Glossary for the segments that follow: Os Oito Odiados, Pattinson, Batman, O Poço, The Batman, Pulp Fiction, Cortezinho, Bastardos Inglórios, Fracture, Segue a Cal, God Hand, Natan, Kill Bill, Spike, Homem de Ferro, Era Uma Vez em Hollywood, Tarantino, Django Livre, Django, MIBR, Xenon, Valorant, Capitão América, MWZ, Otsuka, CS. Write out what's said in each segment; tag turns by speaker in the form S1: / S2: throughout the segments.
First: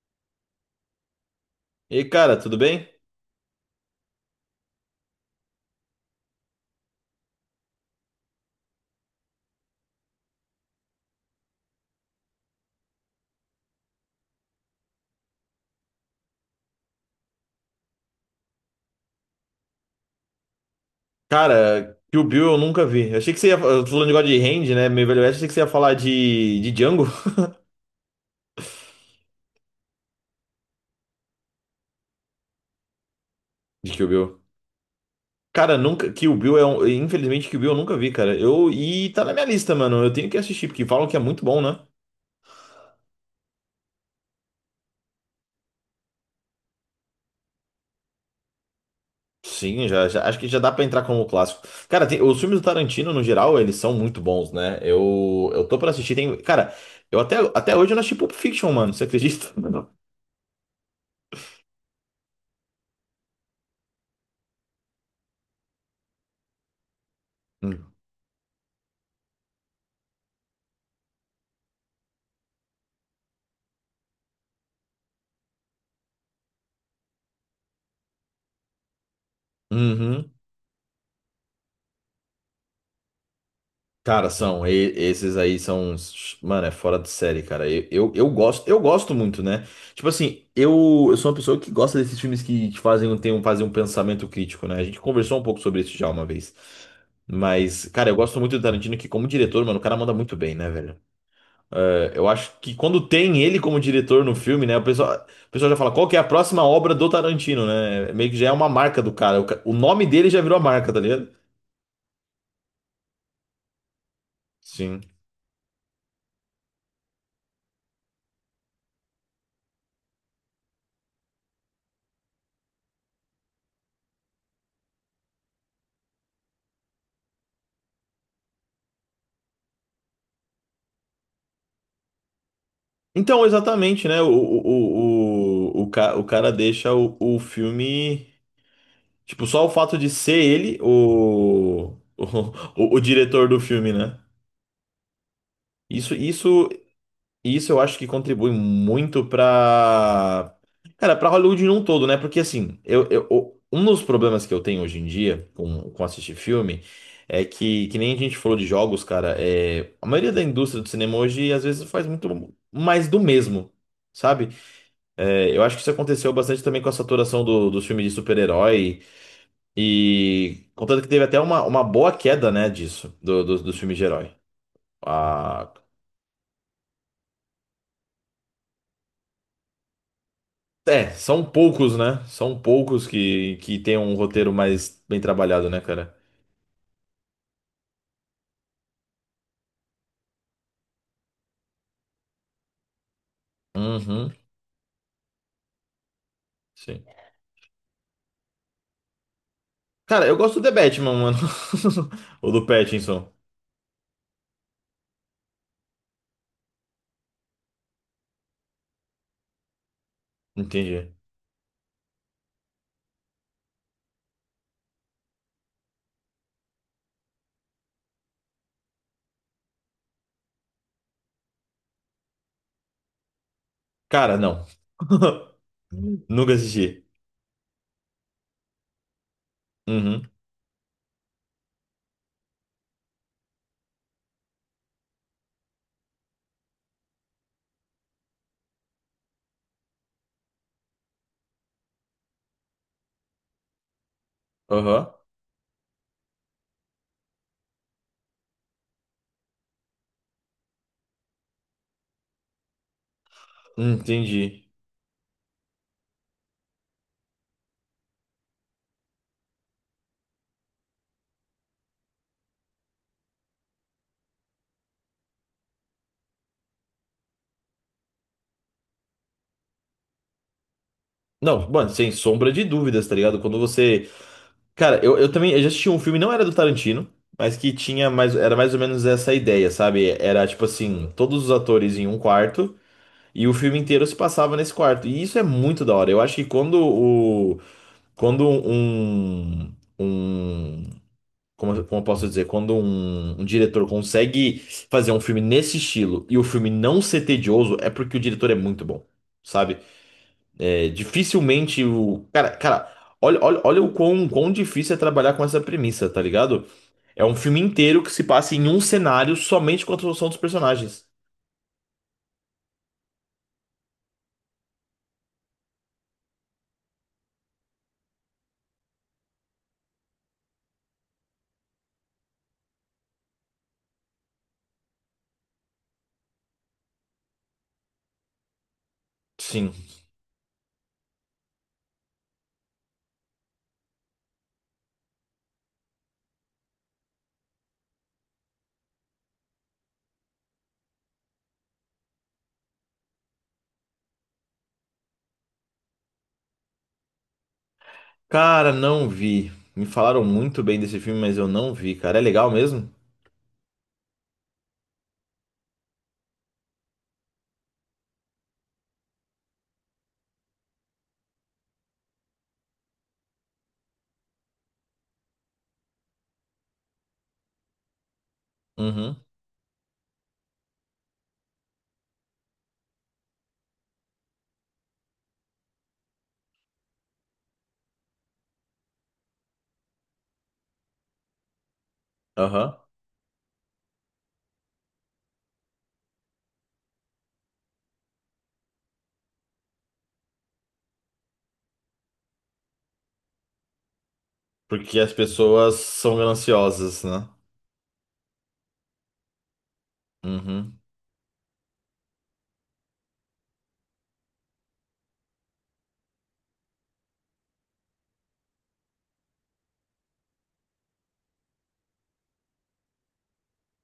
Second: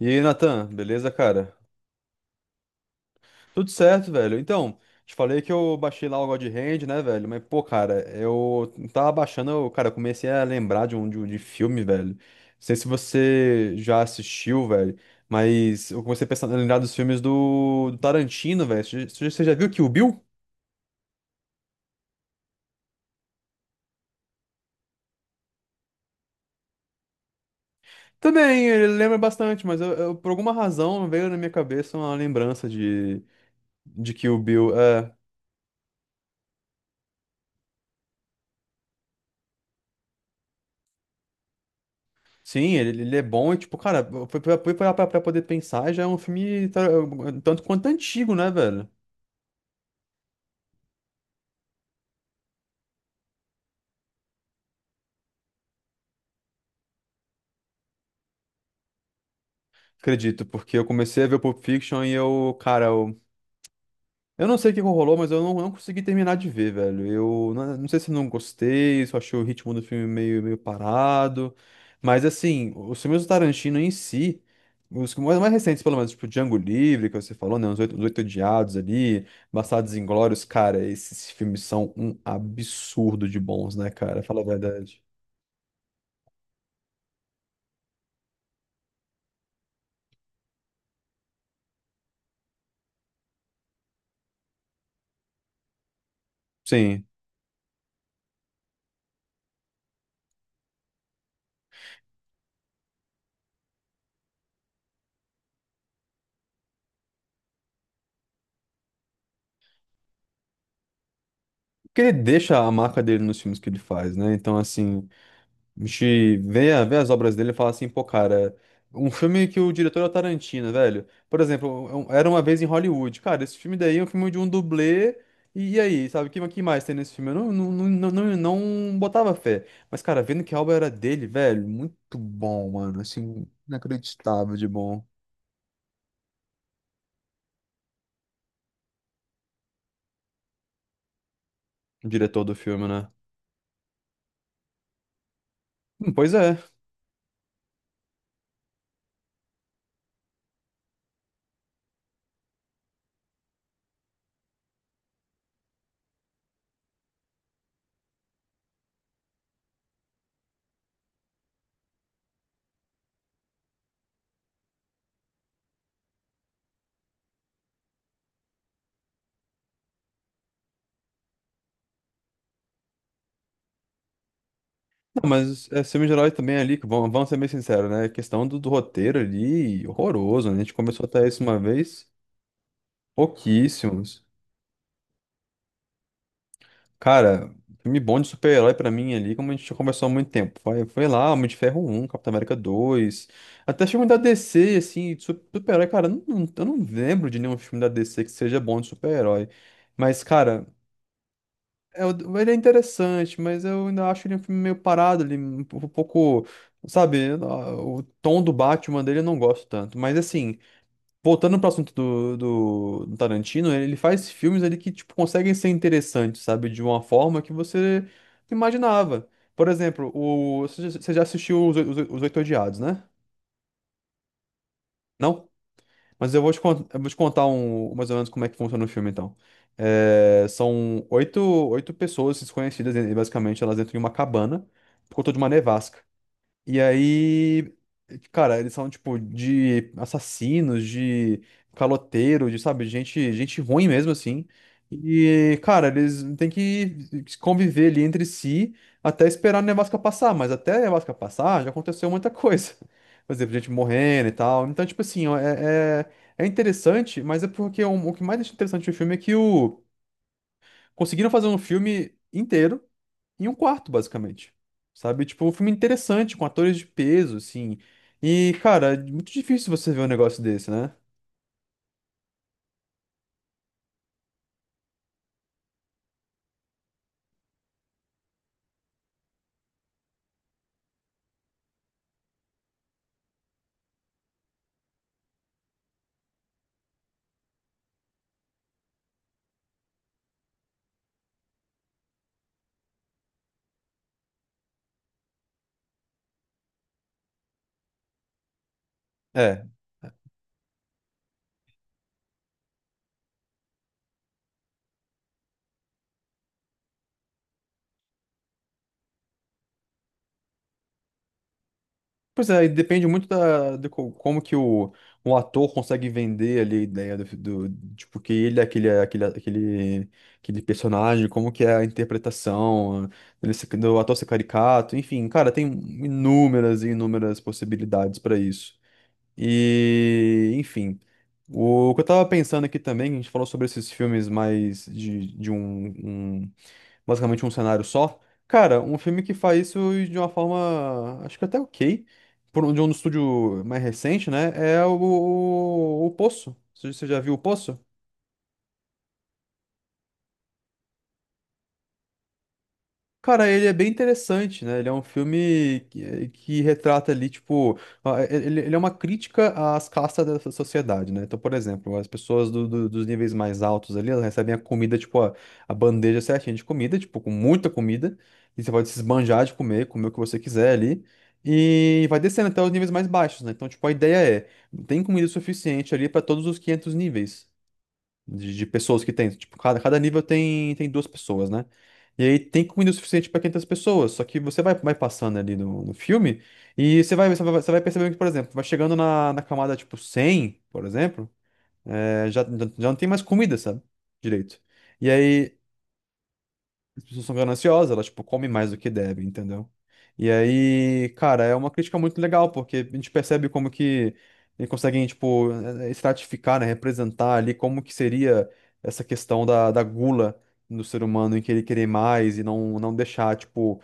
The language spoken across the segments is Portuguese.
S1: E aí, Natan, beleza, cara?
S2: E aí, cara, tudo bem?
S1: Tudo certo, velho. Te falei que eu baixei lá o God Hand, né, velho? Mas, pô, cara, eu tava baixando, eu comecei a lembrar de filme, velho. Não sei se você já assistiu, velho, mas eu comecei a pensar, a lembrar dos filmes do Tarantino, velho. Já você já viu Kill Bill?
S2: Cara, Kill Bill eu nunca vi. Eu achei que você ia. Eu tô falando de God Hand, né? Meio Velho Oeste, achei que você ia falar de Django,
S1: Também, ele lembra bastante, mas por alguma razão veio na minha cabeça uma lembrança
S2: de Kill
S1: de Kill
S2: Bill.
S1: Bill. É.
S2: Cara, nunca. Kill Bill é um. Infelizmente, Kill Bill eu nunca vi, cara. Eu... E tá na minha lista, mano. Eu tenho que assistir, porque falam que é muito bom, né?
S1: Sim, ele é bom e, tipo, cara, pra poder pensar, já é um filme tanto quanto antigo, né, velho?
S2: Sim, já, acho que já dá pra entrar como clássico. Cara, os filmes do Tarantino, no geral, eles são muito bons, né? Eu tô pra assistir. Tem... Cara, eu até... até hoje eu não assisti Pulp Fiction, mano. Você acredita?
S1: Acredito, porque eu comecei a ver o Pulp Fiction e eu, cara, eu não sei o que rolou, mas eu não, não consegui terminar de ver, velho. Eu não, não sei se eu não gostei, se eu achei o ritmo do filme meio parado. Mas, assim, os filmes do Tarantino em si, os que- mais mais recentes, pelo menos, tipo Django Livre, que você falou, né? Os Oito Odiados ali, Bastardos
S2: Uhum.
S1: Inglórios, cara, esses filmes são um absurdo de bons, né, cara?
S2: Cara,
S1: Fala a
S2: são,
S1: verdade.
S2: esses aí são, mano, é fora de série, cara. Eu gosto, eu gosto muito, né? Tipo assim, eu sou uma pessoa que gosta desses filmes que te fazem um, tem um, fazem um pensamento crítico, né? A gente conversou um pouco sobre isso já uma vez.
S1: Sim.
S2: Mas, cara, eu gosto muito do Tarantino, que como diretor, mano, o cara manda muito bem, né, velho? É, eu acho que quando tem ele como diretor no filme, né, o pessoal já fala, qual que é a próxima obra do Tarantino, né? Meio que já é uma marca do cara. O nome dele já virou a marca, tá ligado?
S1: Porque ele deixa a marca dele nos filmes que ele faz, né? Então,
S2: Sim.
S1: assim, a gente vê, vê as obras dele e fala assim, pô, cara, um filme que o diretor é o Tarantino, velho. Por exemplo, Era Uma Vez em Hollywood. Cara, esse filme daí é um filme de um dublê. E aí, sabe, que mais tem nesse filme? Eu não, não, não, não, não não botava fé. Mas, cara, vendo que a obra era dele, velho, muito bom, mano. Assim,
S2: Então, exatamente, né?
S1: inacreditável de bom.
S2: O cara deixa o filme. Tipo, só o fato de ser ele o,
S1: O
S2: o,
S1: diretor do filme,
S2: o
S1: né?
S2: diretor do filme, né? Isso,
S1: Pois é.
S2: isso, isso eu acho que contribui muito pra. Cara, pra Hollywood num todo, né? Porque assim, um dos problemas que eu tenho hoje em dia com assistir filme é que nem a gente falou de jogos, cara, é, a maioria da indústria do cinema hoje às vezes faz muito mais do mesmo. Sabe? É, eu acho que isso aconteceu bastante também com a saturação dos filmes de super-herói. E contanto que teve até uma boa queda, né, disso, dos filmes de herói.
S1: Não, mas
S2: Ah,
S1: é filme de herói também ali, vamos ser bem sinceros, né? A questão do roteiro ali, horroroso, né? A gente começou
S2: é,
S1: até isso
S2: são
S1: uma
S2: poucos,
S1: vez.
S2: né? São poucos que tem um
S1: Pouquíssimos.
S2: roteiro mais bem trabalhado, né, cara?
S1: Cara, filme bom de super-herói pra mim ali, como a gente já conversou há muito tempo. Foi lá, Homem de Ferro 1, Capitão América 2. Até filme da
S2: Uhum,
S1: DC, assim, super-herói, cara, eu não
S2: sim.
S1: lembro de nenhum filme da DC que seja bom de super-herói. Mas,
S2: Cara, eu gosto do
S1: cara,
S2: The Batman, mano.
S1: é, ele
S2: Ou
S1: é
S2: do Pattinson.
S1: interessante, mas eu ainda acho ele um filme meio parado ali, um pouco, sabe, o tom do Batman dele eu não gosto tanto. Mas assim,
S2: Entendi.
S1: voltando pro assunto do Tarantino, ele faz filmes ali que, tipo, conseguem ser interessantes, sabe? De uma forma que você imaginava. Por exemplo, você já você já assistiu Os Oito Odiados, né?
S2: Cara, não.
S1: Não? Mas eu vou
S2: Nunca
S1: eu
S2: assisti.
S1: vou te contar um, mais ou menos como é que funciona o filme, então.
S2: Uhum.
S1: É, são oito, oito pessoas desconhecidas, e basicamente, elas entram em uma cabana por conta de uma nevasca. E aí, cara, eles são tipo de assassinos, de caloteiro, de, sabe, gente ruim mesmo assim.
S2: Aham.
S1: E, cara, eles têm que conviver ali entre si até esperar a nevasca passar, mas até a nevasca passar já aconteceu muita coisa. Por exemplo, gente morrendo e tal.
S2: Entendi.
S1: Então, tipo assim, ó, é interessante, mas é porque o que mais deixa interessante o filme é que conseguiram fazer um filme inteiro em um quarto, basicamente. Sabe? Tipo, um filme interessante, com atores de peso, assim. E, cara, é muito difícil você ver um negócio desse, né?
S2: Não, mano, sem sombra de dúvidas, tá ligado? Quando você cara, eu também eu já assisti um filme, não era do Tarantino, mas que tinha mais, era mais ou menos essa ideia, sabe? Era tipo assim, todos os atores em um quarto e o filme inteiro se passava nesse quarto. E isso é muito da hora. Eu acho que quando o quando um um como, como eu posso dizer, quando um diretor consegue fazer um filme nesse estilo e o filme não ser tedioso, é porque o diretor é muito bom,
S1: É.
S2: sabe? É, dificilmente o. Cara, olha o quão difícil é trabalhar com essa premissa, tá ligado? É um filme inteiro que se passa em um cenário somente com a construção dos personagens.
S1: Pois é, e depende muito como que o ator consegue vender ali a ideia tipo, que ele é aquele personagem, como que é a interpretação, do ator ser caricato, enfim, cara, tem inúmeras e inúmeras possibilidades pra isso.
S2: Sim.
S1: E, enfim, o que eu tava pensando aqui também, a gente falou sobre esses filmes mais um- basicamente um cenário só. Cara, um filme que faz isso de uma forma. Acho que até ok. Por um, de um estúdio mais recente, né? É o Poço. Você já viu o Poço?
S2: Cara, não vi. Me falaram muito bem desse filme, mas eu não vi, cara. É legal mesmo?
S1: Cara, ele é bem interessante, né? Ele é um filme que, que retrata ali, tipo, ele é uma crítica às castas da sociedade, né? Então, por exemplo, as pessoas dos níveis mais altos ali, elas recebem a comida, tipo, a bandeja certinha de comida, tipo, com muita comida, e você pode se
S2: Uhum.
S1: esbanjar de comer, o que você quiser ali, e vai descendo até os níveis mais baixos, né? Então, tipo, a ideia é, tem comida suficiente ali para todos os 500 níveis de pessoas que tem. Tipo, cada nível tem duas pessoas, né? E aí tem
S2: Aham.
S1: comida o suficiente para 500 pessoas, só que você vai, vai passando ali no filme e você vai percebendo que, por exemplo, vai chegando na camada tipo 100 por exemplo, é, já não tem mais comida, sabe? Direito.
S2: Porque
S1: E
S2: as
S1: aí
S2: pessoas são gananciosas,
S1: as pessoas
S2: né?
S1: são gananciosas, elas, tipo, comem mais do que devem, entendeu? E
S2: Uhum.
S1: aí, cara, é uma crítica muito legal, porque a gente percebe como que eles conseguem, tipo, estratificar, né, representar ali como que seria essa questão da gula do ser humano em querer querer mais e não deixar, tipo,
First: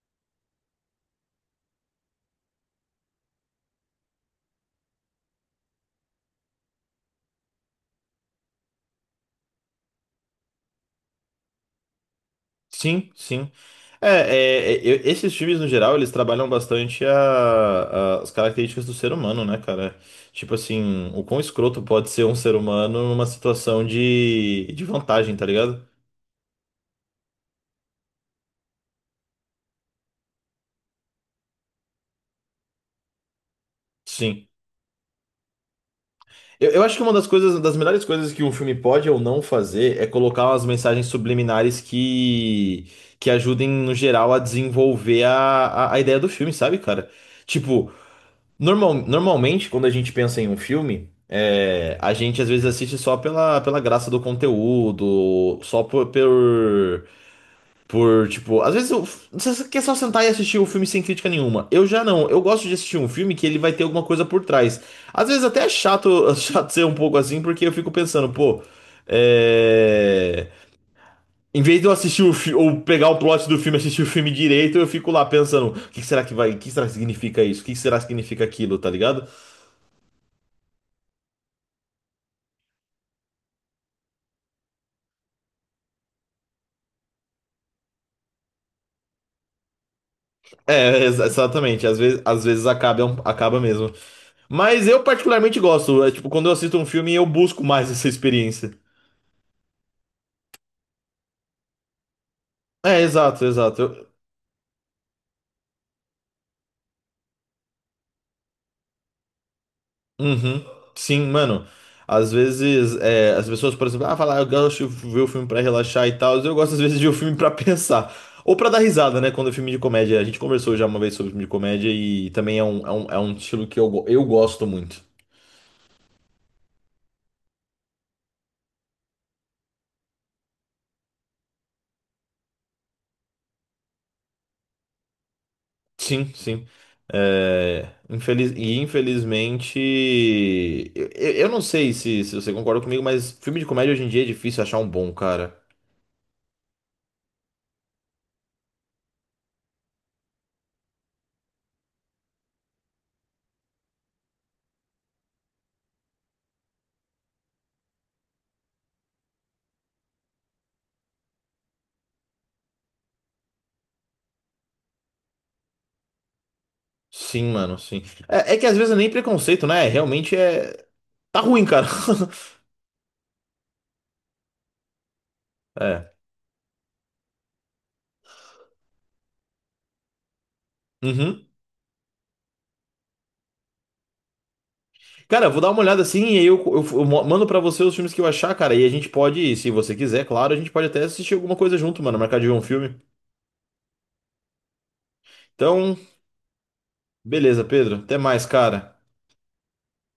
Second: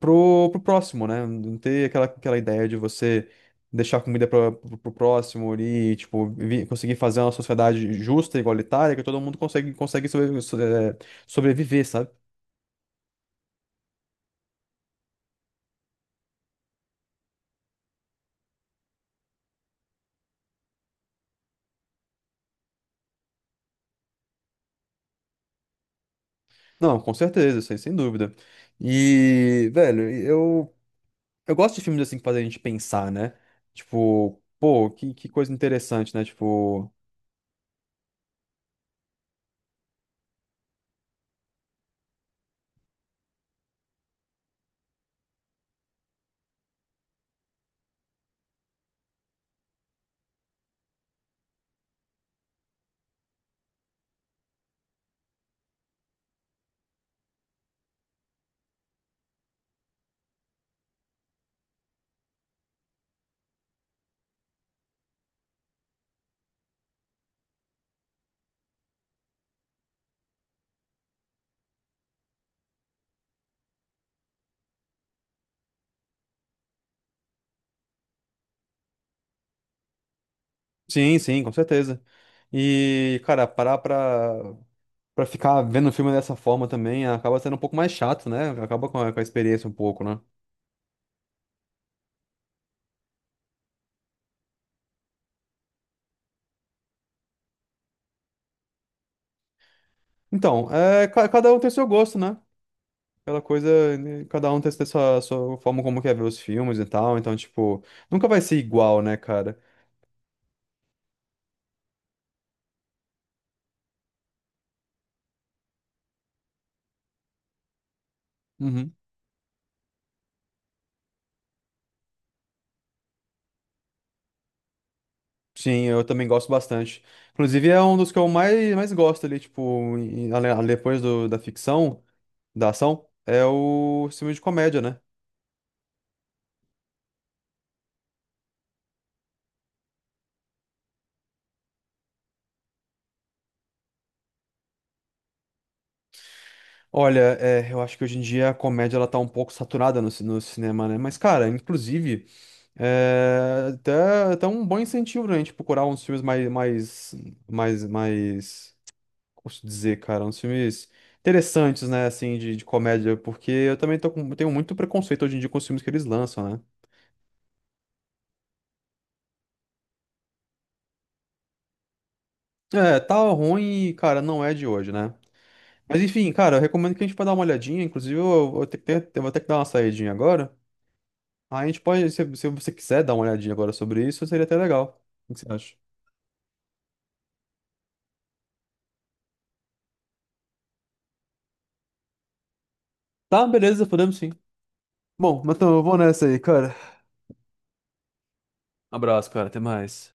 S1: pro próximo, né? Não ter aquela ideia de você deixar comida pro próximo ali, tipo, conseguir fazer uma sociedade justa, igualitária, que todo mundo consegue sobreviver, sabe?
S2: Sim, sim. É, é, é, esses filmes, no geral, eles trabalham bastante as características do ser humano, né, cara? Tipo assim, o quão escroto pode ser um ser humano numa situação de vantagem, tá ligado?
S1: Não, com certeza, sem dúvida. E, velho, eu gosto de filmes assim que fazem a gente pensar, né? Tipo,
S2: Sim.
S1: pô, que coisa interessante, né?
S2: Eu
S1: Tipo,
S2: acho que uma das coisas, das melhores coisas que um filme pode ou não fazer é colocar umas mensagens subliminares que ajudem, no geral, a desenvolver a ideia do filme, sabe, cara? Tipo, normalmente, quando a gente pensa em um filme, é, a gente às vezes assiste só pela, pela graça do conteúdo, só tipo, às vezes você quer só sentar e assistir o filme sem crítica nenhuma. Eu já não, eu gosto de assistir um filme que ele vai ter alguma coisa por trás. Às vezes até é chato, chato ser um pouco assim, porque eu fico pensando, pô, é, em vez de eu assistir ou pegar o plot do filme, e assistir o filme direito, eu fico lá pensando, o que que será que vai, o que será que significa isso? O que que será que significa aquilo, tá ligado?
S1: sim, com certeza. E, cara, pra ficar vendo o filme dessa forma também acaba sendo um pouco mais chato, né? Acaba com com a experiência um pouco, né?
S2: É, exatamente. Às vezes acaba, é acaba mesmo. Mas eu particularmente gosto. É, tipo, quando eu assisto um filme, eu busco mais essa experiência.
S1: Então, é, cada um tem seu gosto, né?
S2: É,
S1: Aquela
S2: exato.
S1: coisa,
S2: Eu-
S1: né, cada um tem sua forma como quer ver os filmes e tal. Então, tipo, nunca vai ser igual, né, cara?
S2: uhum. Sim, mano. Às vezes, é, as pessoas, por exemplo, ah, falar, eu gosto de ver o filme pra relaxar e tal. Eu gosto, às vezes, de ver o filme pra pensar. Ou pra dar
S1: Uhum.
S2: risada, né? Quando é filme de comédia. A gente conversou já uma vez sobre filme de comédia e também é um, é um, é um estilo que eu, eu gosto muito.
S1: Sim, eu também gosto bastante. Inclusive, é um dos que eu mais gosto ali, tipo, depois da ficção, da ação, é o filme de comédia, né?
S2: Sim, sim. É, infeliz... E infelizmente, eu, eu não sei se, se você concorda comigo, mas filme de comédia hoje em dia é difícil achar um bom, cara.
S1: Olha, é, eu acho que hoje em dia a comédia ela tá um pouco saturada no cinema, né? Mas, cara, inclusive, é até um bom incentivo pra gente procurar uns filmes mais, como posso dizer, cara, uns filmes interessantes, né, assim, de comédia, porque eu também tenho muito preconceito hoje em dia com os filmes que eles lançam, né?
S2: Sim, mano, sim. É, é que às vezes é nem preconceito, né? Realmente é. Tá ruim, cara.
S1: É, tá ruim, cara, não é de hoje, né? Mas
S2: É.
S1: enfim, cara, eu recomendo que a gente pode dar uma olhadinha. Inclusive, eu vou ter eu vou ter que dar uma saidinha agora.
S2: Uhum.
S1: Aí a gente pode, se você quiser dar uma olhadinha agora sobre isso, seria até legal. O que
S2: Cara,
S1: você
S2: eu vou dar
S1: acha?
S2: uma olhada assim e aí mando pra você os filmes que eu achar, cara. E a gente pode, se você quiser, claro, a gente pode até assistir alguma coisa junto, mano. Marcar de ver um filme.
S1: Tá, beleza, podemos sim. Bom, mas então eu vou
S2: Então,
S1: nessa aí, cara.
S2: beleza, Pedro. Até mais, cara.
S1: Abraço, cara, até mais.